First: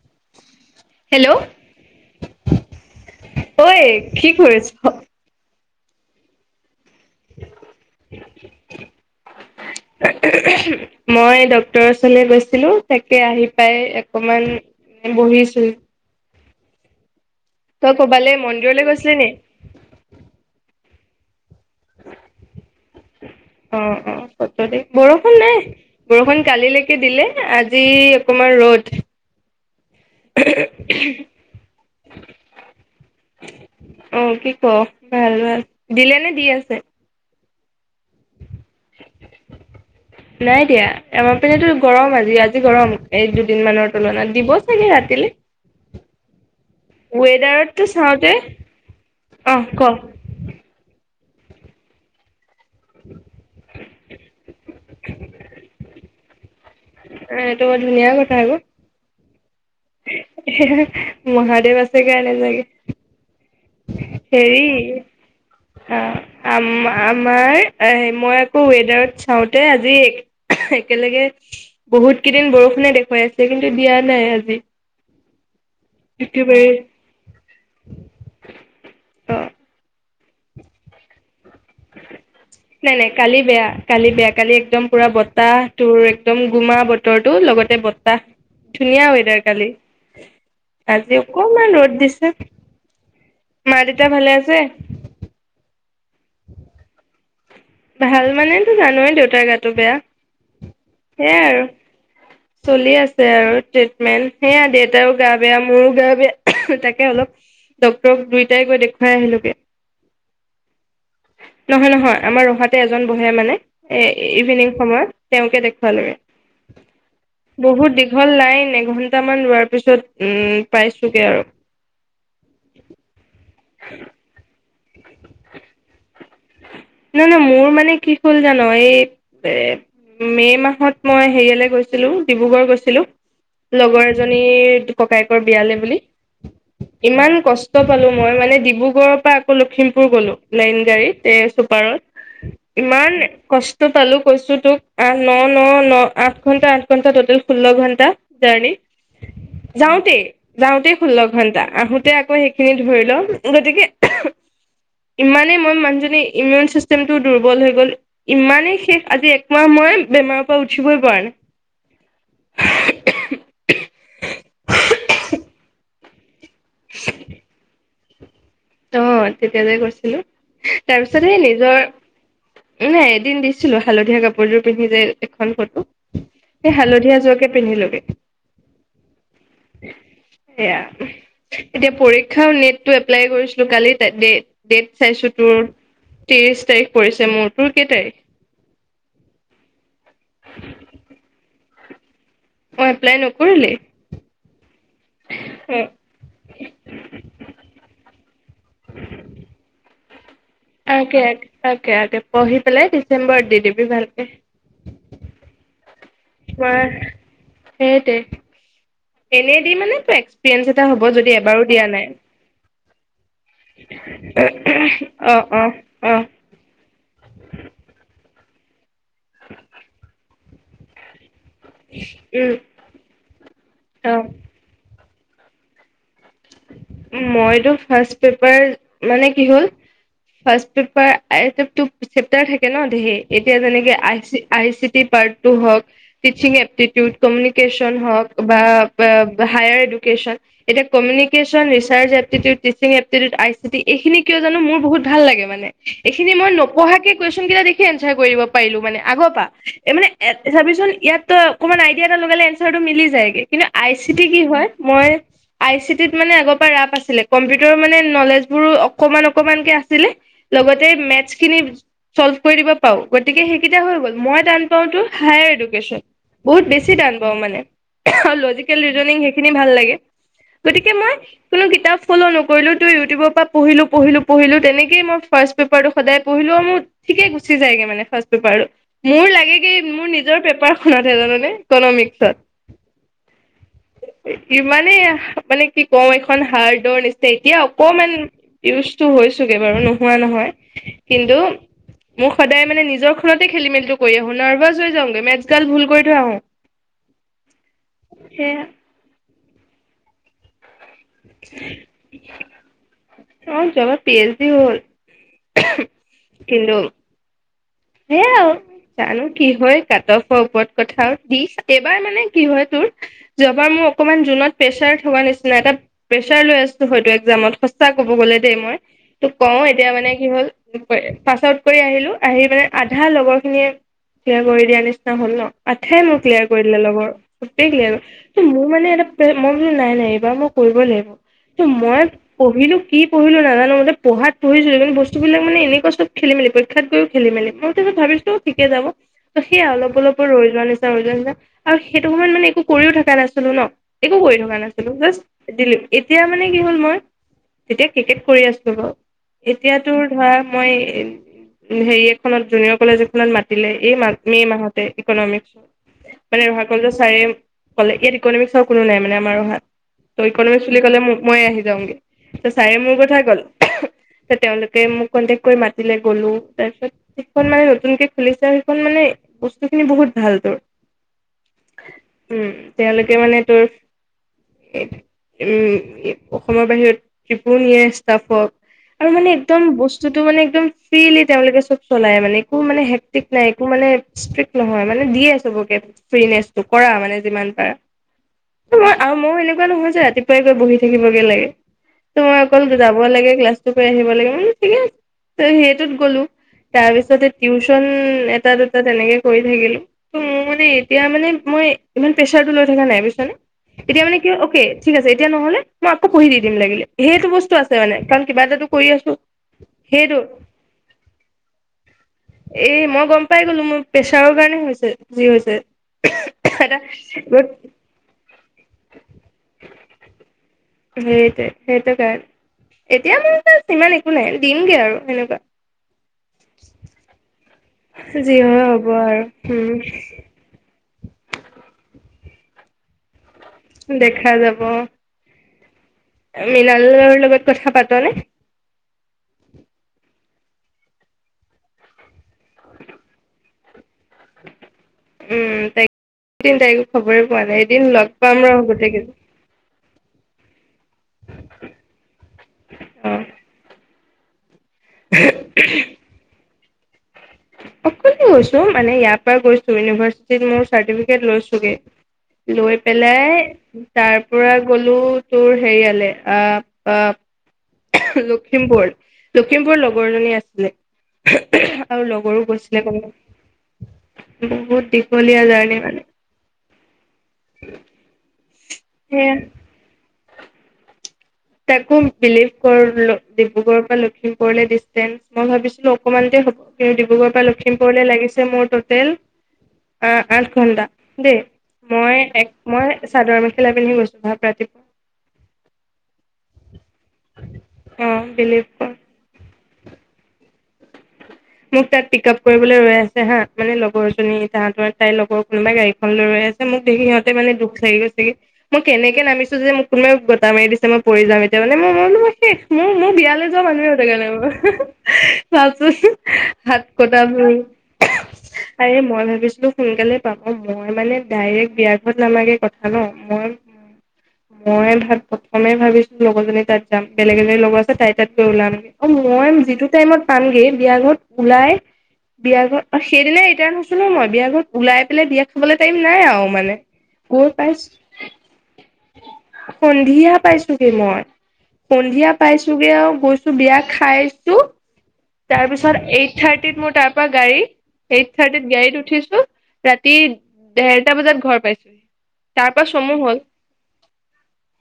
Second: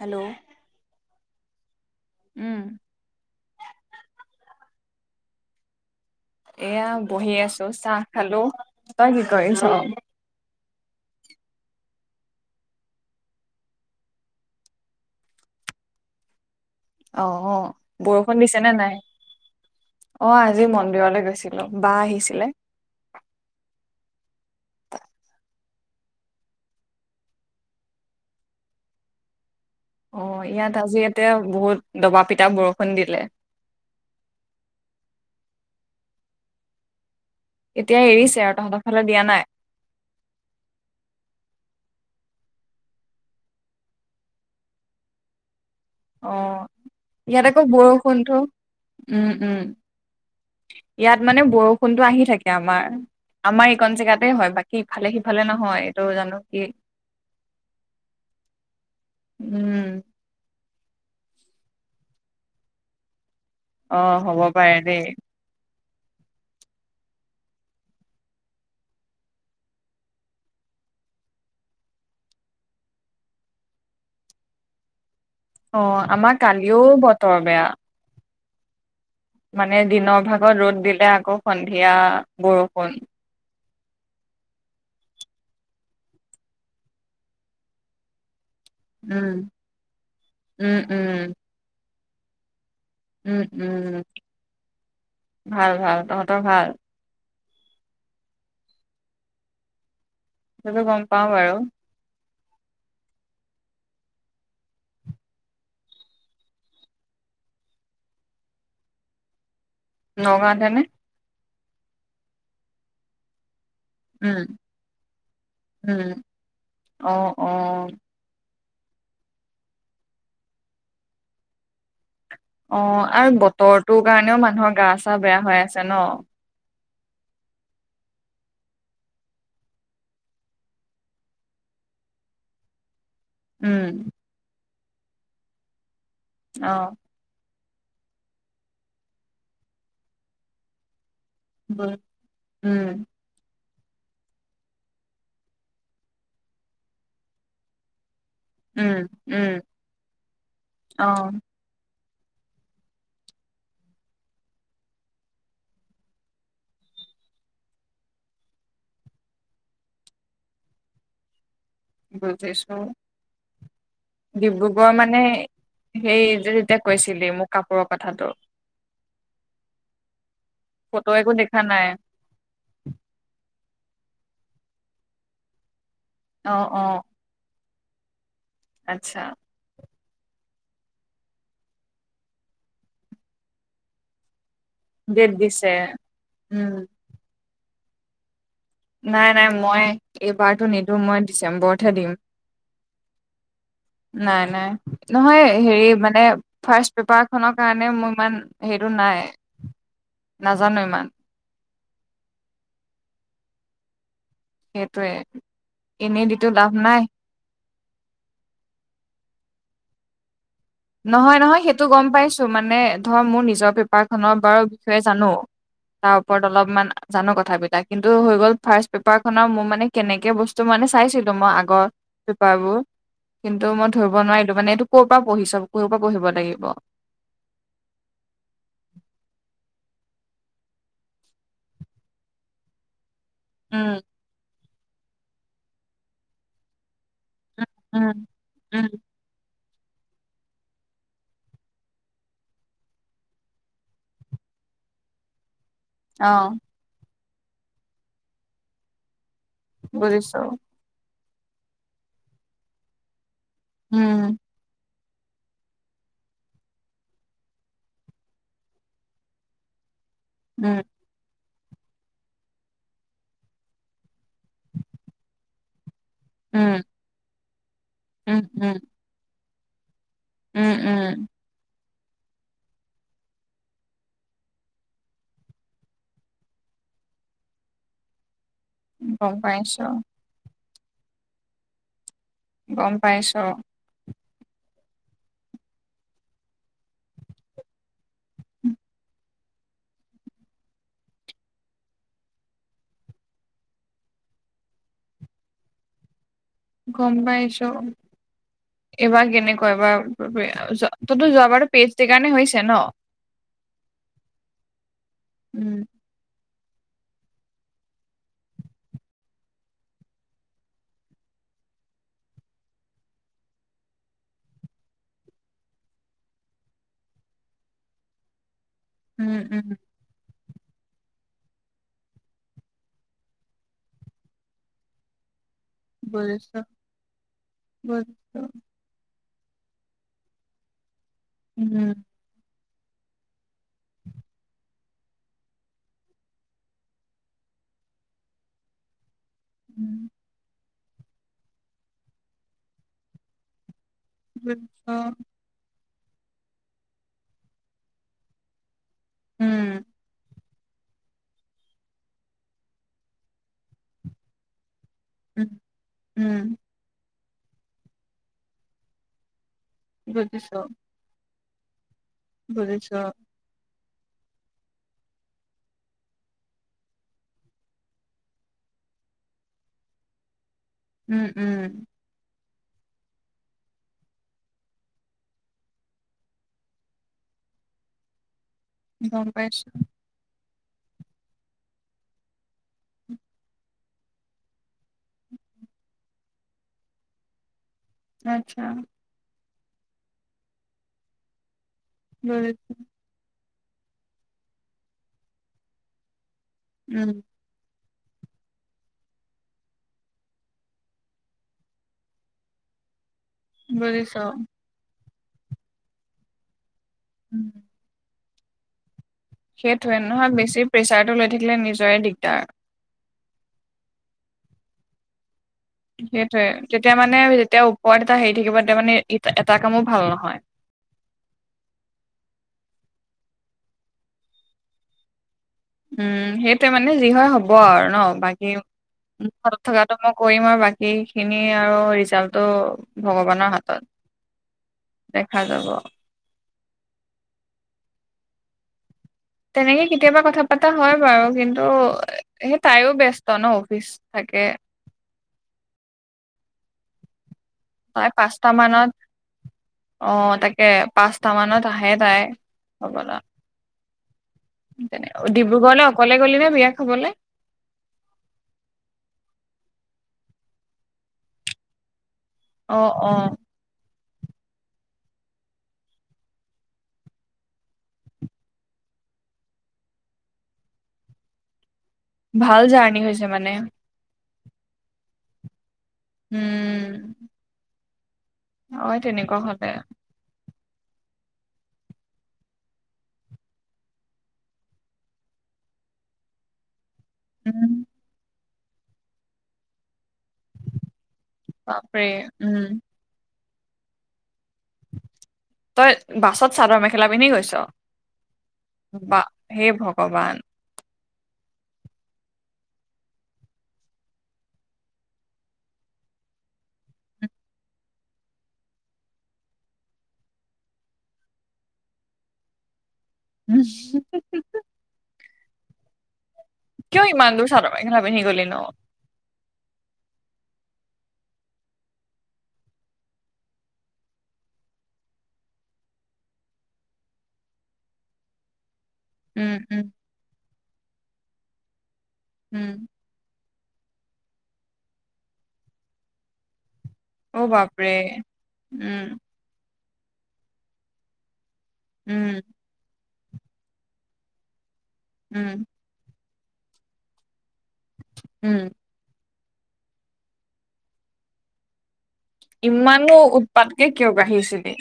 Hello hello উম ঐ কি কৰিছ এয়া বহি আছো চাহ খালো তই কি কৰিছ মই ড্ক্তৰৰ ওচৰলৈ গৈছিলো তাকে আহি পাই অকমান বহিছিলো অ অ বৰষুণ দিছে নে মন্দিৰলৈ নাই গৈছিলি নি? অ আজি মন্দিৰলৈ গৈছিলো বা আহিছিলে অ অ বৰষুণ নাই বৰষুণ কালিলৈকে দিলে আজি অকমান ৰ'দ অ ইয়াত আজি ইতে বহুত দবা পিটা বৰষুণ দিলে অ', কি ক ভাল ভাল। দিলে নে দি আছে এতিয়া এৰিছে আৰু তহঁতৰ ফালে দিয়া নাই নাই দিয়া আমাৰ পিনেতো গৰম আজি ইয়াত গৰম এক দুদিন মানৰ তুলনাত দিব চাগে ৰাতিলে অ ইয়াত আকৌ ৱেডাৰতটো চাওঁতে বৰষুণটো উম উম অ', ক ইয়াত মানে বৰষুণতো আহি থাকে এ আমাৰ আমাৰ এইকন জেগাতে হয় বাকী ইফালে সিফালে নহয় এইটো জানো কি এইটো বৰ ধুনীয়া কথা আকৌ। উম মহাদেৱ আছে গাই নোজাগে অ হ'ব পাৰে দেই অ আ আমাৰ মই আকৌ ৱেডাৰত চাওঁতে আজি একেলগে বহুত কেইদিন বৰষুণে দেখুৱাই আছে কিন্তু দিয়া নাই আজি অ আমাৰ একেবাৰে কালিও বতৰ বেয়া অ মানে দিনক ভাগত ৰ'দ দিলে আকৌ সন্ধিয়া নাই বৰষুণ নাই কালি বেয়া কালি বেয়া কালি একদম পুৰা বতাহ তোৰ একদম গুমা বতৰটো লগতে বতাহ ধুনীয়া উম, ওয়েডাৰ কালি উম, উম, আজি অকমান ৰ'দ দিছে হ উম উম ভাল ভাল তহঁতৰ ভাল ভাল মানেতো জানোৱেই দেউতাৰ গাতটো বেয়া সেইতো গম পাও সেয়াই বাৰু আৰু চলি আছে আৰু ট্ৰিটমেণ্ট সেয়া দেউতাৰো গা বেয়া মোৰো গা বেয়া তাকে অলপ ডক্তৰক দুয়টাই গৈ দেখুৱাই আহিলোগে নগাঁৱতে নে নহয় নহয় আমাৰ ৰহাতে এজন বহে মানে এ উম, ইভিনিং সময়ত তেওঁকে উম, অ', দেখুৱালেগে অ', বহুত দীঘল প্ৰাই এঘন্টামান ৰোৱাৰ পিছত উম পাইছোগে আৰু অ আৰু বতৰটোৰ কাৰণেও মানুহৰ গা চা বেয়া হৈ আছে ন নাই নহ মোৰ মানে কি হ'ল জানো এই এ মে মাহত মই হেৰিয়ালে গৈছিলো ডিব্ৰুগড় গৈছিলো উম, লগৰ এজনীৰ ককায়েকৰ বিয়ালে বুলি অ', ইমান কষ্ট কষ্ট পালো মই মানে ডিব্ৰুগড়ৰ পৰা আকৌ লখিমপুৰ গ'লো লাইন গাড়ীত াৰ উম, ইমান কষ্ট পালো কৈছো তোক আ ন ন ন আঠ ঘন্টা আঠ ঘন্টা টটেল ষোল্ল ঘন্টা জ উম, উম, যাওঁতে যাওঁতে খোল অ', ঘটাা আহো আকৌ সেইখিনি ধৰি লওঁ গতিকে ইমানেই মই মানুহজনী ইমিউন চিষ্টেমটো দুৰ্বল হৈ গ'ল ইমানেই শেষ আজি একমাহ মই বেমাৰৰ পৰা উঠিবই পৰা নাই বুজিছো হেই যেতিয়া কৈছিলি মোক কাপোৰক কথাটো অ তেতিয়া যোই কৰিৈছিলো ফটো একো তাৰপিছতে দেখা নিজৰ নাই এদিন দিছিল ছিলো হালধীয়া কাপোৰযোৰ পিন্ধি যায় এখন ফটো অ', এই অ', হালধীয়া যোৱাকে পিন্ধিলো এ আচ্ছা সেয়া এতিয়া পৰীক্ষাও নেট টো এপ্লাই কৰিছিলো কলিিত দে ডেট চাইছো তোৰ ত্ৰিশ উম, তাৰিখ পৰিছে মোৰ তোৰ কেইটাই নাই নাই মই এইবাৰতো নিদিো মই ডিচেম্বৰত ঠাডিম অ এপ্লাই নকৰিলি নাই নাই নহয় হেৰি মানে ফাৰ্ষট পেপাৰ খনৰ কাৰণে মোৰ ইমান হেৰিটো নাই নাজানো ইমান তাকে তে পঢি পেলাই ডিচেম্বৰত দি দিবি ভাল সেইটোৱে এনেই দিিতো লাভ নাই সেইট এনে দি মানে পে পিপ্ৰেয়া এটা হ'ব নহয় যদিও নহয় এবাৰো সেইটো দিয়া গম নাই পাইছো মানে ধৰ মোৰ নিজৰ পেপাৰ খনৰ বাৰু বিষয়ে জানো অ অ অ তাৰ ওপৰত অলপমান জানো কথা বিলাগ কিন্তু হৈ গ'ল ফাৰ্ষ পেপাৰ খনৰ মোৰ মানে কেনেকে বস্তু তোমালে চাইছো মই আগৰ পা উম বোৰ কিন্তু মই অ ধৰিব নোৱাৰিলোঁ মানে এইটো ক'ৰ পৰা পঢ়িছ কৰ পৰা পঢ়িবা মইতো ফাৰ্ষ্ট পেপাৰ মানে কি হ'ল ফাৰ্ষ্ট পেপাৰ আই চেপ্তাৰ থাকে ন ধেৰ এতিয়া উম যেনেকে আহিছে I C T part two হওক টিচিং এপটিটিউট কমিউনিকেশ্যন উম হওক বা উম পা হায়াৰ এদুকেশন এতিয়া communication education research aptitude teaching aptitude I city এইখিনি কিয় জানো মোৰ বহুত ভাল লাগে মানে এইখিনি অ মই নপঢ়াকে কুৱেশন কেইটা দেখি এনচাৰ কৰিব পাৰিলো মানে আগৰ পা এ মানে বুজিছো চাবিচোন ইয়াত ত অকমান আইডিয়া এটা লগালে এঞ্চচাৰটো মিলি যায়গে কিন্তু আই চি টি উম কি হয় মই আই চি ত মানে আগৰ পৰা ৰাপ আছিলে কম্পিউটাৰৰ মানে নলেজবোৰো অকণমান অকণমানকে আছিল আছিলে উম লগতে মেথচ খিনি চল্ভ কৰি দিব পাওঁ গতিকে সেইকেইটা হৈ গ'ল মই টান পাওতো হায়াৰ এডুকেশ্যন বহুত উম বেছি টান পাওঁ মানে আৰু উম উম লজিকেল ৰিজনিং হেই খিনি ভাল লাগে উম গতিকে উম মই কোনো কিতাপ ফ'ল নকৰিলোঁ তু ইউটিউবৰ পৰা পঢ়িলো পঢ়িলো পঢ়িলো তেনেকেই মই ফাৰ্ষ্ট পেপাৰটো সদায় পঢ়িলো আৰু মোৰ ঠিকে গুচি যায়গে মানে ফাৰ্ষ্ট পেপাৰ মোৰ গম লাগেগে পাইছো মোৰ নিজৰ পেপাৰ ঠহে জান নে ইকনমিক্সচত গম পাইছোঁ ইমানেই আহ মানে কি কম এখন হাৰ্ডৰ নিচিনা এতিয়া অকমান ইউজটো হৈছোগে বাৰু নোহোৱা নহয় কিন্তু মোৰ সদায় মানে নিজৰ খতে খেলি মেলিটো কৰি আহো নাৰ্ভাচ হৈ যাওঁগে মেথছ গাল ভুল কৰি থৈ আহো গম পাইছোঁ সেয়া এবা কেনেকুৱা কয় বা তইতো যোৱাবাৰটো পেষ্ট সেই কাৰণে হৈছে ন অ যোৱাবাৰ পি এইচ ডি উম হ'ল কিন্তু সেয়াই আৰু জানো কি হয় কাট অফৰ ওপৰত কথা দি এইবাৰ মানে কি হয় তোৰ যোৱাবাৰ মোৰ অকনমান জুনত প্ৰেচাৰ থোৱা নিচিনা এটা প্ৰেচাৰ লৈ আছো হয়তো একজামত া ক'ব গ'লে দেই মই তোক উম কওঁ উম এতিয়া মানে কি হ'ল পাছ আউট কৰি আহিলো আহি মানে আধা লগৰ খিনিয়ে থিয়া কৰি দিয়া নিচিনা হল ন আঠাই মোৰ ক্লিয়াৰ বুজিছো কৰি দিলে লগৰ সবেই ক্লিয়াৰ কৰি ত বুজিছো মোৰ মানে এটা মই বোো নাই নাই এইবাৰ মই কৰিব লাগিব তুম উম মই পঢ়িলো কি পঢ়িলো নাজানো মো পঢ়াত পঢ়িলো কিন্তু বস্তুিলাক মানে এনেকুৱা চব খেলি মিৰীক্ষাত গৈও খেলি মেলি মই ত ভাবিছিলো ঠিকে যাব ত সেয়া অলপ উম অলপ ৰৈ যোৱা নিচয় আৰু সেইটো সময়ত মানে একো কৰিও থকা নাছিলো ন একো কৰি থকা নাছিলো বুজিছো জাষ্ট এতিয়া মানে কি হ'ল মই তেতিয়া কে্ৰিকেট কৰি আছো বাৰু উম এতিয়াতো ধৰা মই উ হেৰি এখনত জুনিয়ৰ কলেজ এখনত মাতিলে এই মাহ মে' মাহত ইকনমিক উম উম মানে ৰহ ক চাৰে ক'লে ইয়াত ইকনমিক্ৰ কোনো নাই মানে আমাৰ অাত ত বুজিছো ইকনমে বুলি ক'লে মই মই আহিছো যওঁগে ত ছাৰে মোৰ বুজিছো কথা কল তেওঁলোকে মোক কনটেক্ কৰি মাতিলে গলো তাৰপিছত যিখন মানে নতুনকে খুলিছে সেইখন মানে বস্তু খিনি বহুত ভাল তোৰ উম উম উম তেওঁলোকে মানে তোৰ উম অসমৰ বাহিৰত পুণীয়েে সষ্টফক আৰু গম মানে পাইছো একদম বস্তুতো মানে একদম ফ্ৰিলি তেওঁলোকে চব চলাই মানে একো মানে হেক্টিক নাই একো মানে ষ্ট্ৰিক্ট নহয় মানে দিয়ে চবকে ফ্ৰিনেচটো কৰা মানে যিমান পাৰা আচ্ছা এনেুৱা নহয় যে ৰাতিপুৱাই গৈ বহি থাকিবগে লাগে তোমাৰ অকল বুজিছো যাবই লাগে ক্লাছ আহিব লাগে মানে ঠিকে আছে সেইটোত গ'লো তাৰ উম পিছতেই টিউ এটা দুটা তেনেকে কৰি থাকিলো ত মোৰ মানে এতিয়া মানে মই ইমান প্ৰেচাৰটো লৈ থকা নাই বুজি এতিয়া মানে বুজিছো কি হয় অকে ঠিক আছে এতিয়া নহলেই আকৌ মই পঢ়ি দিম দিম লাগিলে সেইটো উম, বস্তু আছে মানে কাৰণ কিবা এটাো কৰি আছো সেইটোৱে সেইটো নহক বেছি প্ৰেছাৰটো লৈ থাকিলে নিজৰে দিগদাৰ এই মই গম পাই গলো মোৰ প্ৰেছাৰৰ কাৰণে হৈছে যি হৈছে সেইটোয়ে তেতিয়া মানে এটা যেতিয়া ওপৰত এটা হেৰি থাকিব তেতিয়া মানে এটা কামো ভাল নহয় সেইটোৱ সেইটোৰ কাৰণে এতিয়া মানে এটা সিমান একো নাই দিমগে আৰু সেনেকুৱা উম সেইটোৱে মানে যি হয় হ'ব আৰু ন যি বাকী হয় হ'ব আৰু [unintelligible] থকাটো উম মই কৰিম আৰু বাকী খিনি আৰু হিচাপটো ভগাব দেখা যাব দেখা যাব মৃণালৰ লগত কথা পাতনেে তেনেকে কেতিয়াবা কথাা এটা হয় বাৰু কিন্তু সে তাইও ব্যস্ত ন অফিচ থাকে উম তাইক [unintelligible] খবৰে মানে এদিন তাই লগ পাম পাঁচটা ৰ মানত গোটেই কেইজন অ তাকে এ পাঁচটা মানত আহে তাই হব অ ডিব্ৰুগড়লৈ অকলে গলি নে বিয়া খাবলৈ অকলে গৈছো মানে ইয়াৰ পৰা গৈছো ইউনিভাৰ্চিটিত মোৰ চাৰ্টিফিকেট লৈছোগে অ লৈ অ পেলাই তাৰ পৰা গ'লো তোৰ হেৰিয়ালে আহ অ লখিমপুৰ লখিমপুৰ লগৰ জনী আছিলে আৰু লগৰো ভাল গৈছিলে জাৰ্ণি ক'ৰবাত হৈছে মানে বহুত দীঘলীয়া জাৰ্ণি মানে উম [inaudible] অ সেয়া তেনেকুৱা হলে তাকো বিলিভ কৰ ডিব্ৰুগড়ৰ পৰা লখিমপুৰলৈ ডিচেঞ্চ মই ভাবিছিলো অকমানতে হ'ব তেওঁ ডিব্ৰুগড়ৰ পৰা উম লখিমপুৰলৈ লাগিছে মোৰ টোটেল অ আঠ ঘণ্টা দেই বাপৰে মই এক উম মই চাদৰ মেখি খিল পিন্ধ গৈছোাত তই বাছত, চাদৰ -মেখেলা পিন্ধি গৈছ অ বিলিভ কৰ বা? হে -ভগৱান মোক তাত পিক আপ কৰিবলৈ ৰৈ আছে হা, মানে লগৰজনী তাহাঁতৰ তাইৰ লগৰ কোনোবাই গাড়ীখন লৈ ৰৈ আছে, মোক দেখি সিহঁতে মানে দুখ লাগি গৈছে হি মই কেনেকে নামিছো যে মোক কোনোবাই গতটা মাৰি দিছে মই পৰি যাম এতিয়া মানে মই - মই বোলো মই শেষ মোৰ, মোৰ উম বিয়ালৈ যোৱা মানুহে মোক এনেকা কৰে। চুৱাচো। হাত কিয় কটা ইমান দূৰ মোৰ, চাদৰ মেখেলা পিন্ধি গলি ন আৰে মই ভাবিছো, - সোনকালে পাব মই মানে ডাইৰেক্ বিয়া ঘৰত নামাগে কথা ন', মই -মই ভাবিছোঁ প্ৰথমে ভাবিছো লগৰজনী তাত যাম বেলেগ এজনী লগৰ আছে তাইৰ তাত গৈ ওলামগে। অ, মই উম উম যিটো টাইমত পামগে, বিযাঘৰত, ওলাই, উম বিয়াঘৰ অ ', সেদিনাই, কেন হৈছিলোঁ মই বিয়া ঘৰত উলাই পেলাই বিয়া খাবলৈ টাইম নাই আৰু মানে। অ', গৈ পাইছো বাপৰে উম, সন্ধিয়া পাইছোগে মই। উম সন্ধিয়া পাইছোগে আৰু, কৈছো বিয়া খাইছো। উম, তাৰ পিছত এইট -থাৰ্টিত মোৰ তাৰ পৰা গাড়ী, - এইট উম -থাৰ্টিত গাড়ীত উঠিছো। ৰাতি ডেৰটা বজাত ঘৰ পাইছোহি। তাৰ পৰা চমু ইমানো হ'ল উৎপাতকে কিয় বাঢ়িছিলি?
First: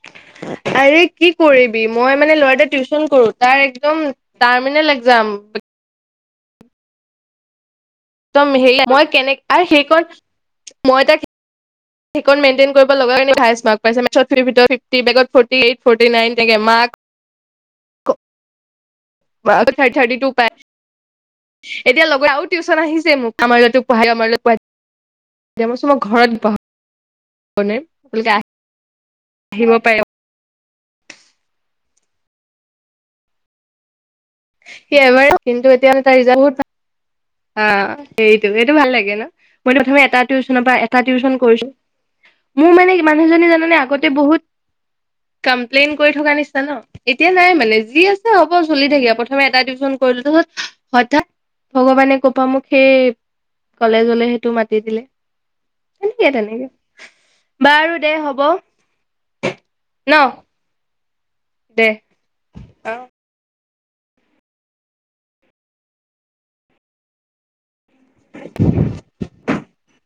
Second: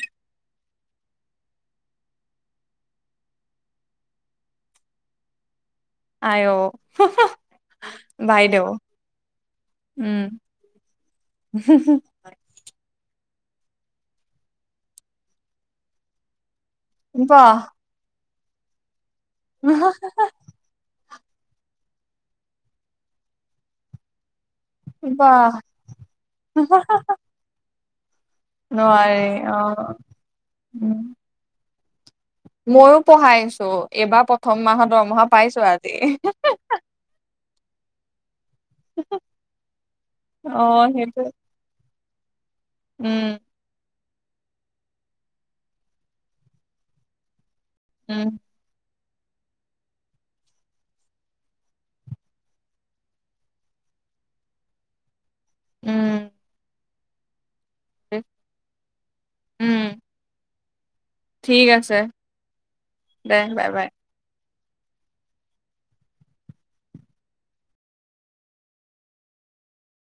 আৰে কি কৰিবি মই মানে ল'ৰাটো টিউচন কৰো। তাৰ একদম টাৰ্মিনেল এক্জাম, আইয়, একদম হেৰি মই কেনে সেইকণ উম মই তাক সেইক মেইনটেইন কৰিব লগা, আঠাইছ মাৰ্ক পাইছে, মেটচত ফিফটিৰ ভিতৰত ফিফটি, বেলেগত ফৰ্তি এইথ - ফৰ্তী নাইন তেনেকে মা, বাহ, থাৰটি -থাৰ্টি - টো পাই। এতিয়া লগত আৰু টউচন আহিছে মোক আমাৰ লৰাটোক পঢ়ায় দিয়া, আমাৰ লৰাটোক পঢ়াই দিবা। [unintelligible] কওঁনে? নোৱাৰে অ', উম, মইয়ো পঢ়াই আছো এইবাৰ, প্ৰথম মাহৰ সি দৰমহা এবাৰ পাইছো কিন্তু এতিয়া আজি। মানে এ, তাৰ ৰিজাল্ট হাহা - বহুত হাহা। অ সেইটো এইটো ভাল লাগে ন মই প্ৰথমে এটা অ', টিউচনৰ পৰা এটা সেইটোৱে টিউচন কৰিছো মোৰ মানে উম, মানুহজনী জানে আগত ব কপ্লেইন কৰি থ নিচনা ন এতিয়া নাই মানে যি উম, আছে হ'ব চলি থাকে প্ৰথমে এটা িশ্যন কৰিলো হ' হঠাৎ ভগৱানে কোপা মোক সেই কলেজলে সেইটো মাতি দিলে উম, তেনেকে তেনেকে বাৰু দে হ'ব উম, ন ঠিক দে আছে অ'। দে বাই বাই [unintelligible]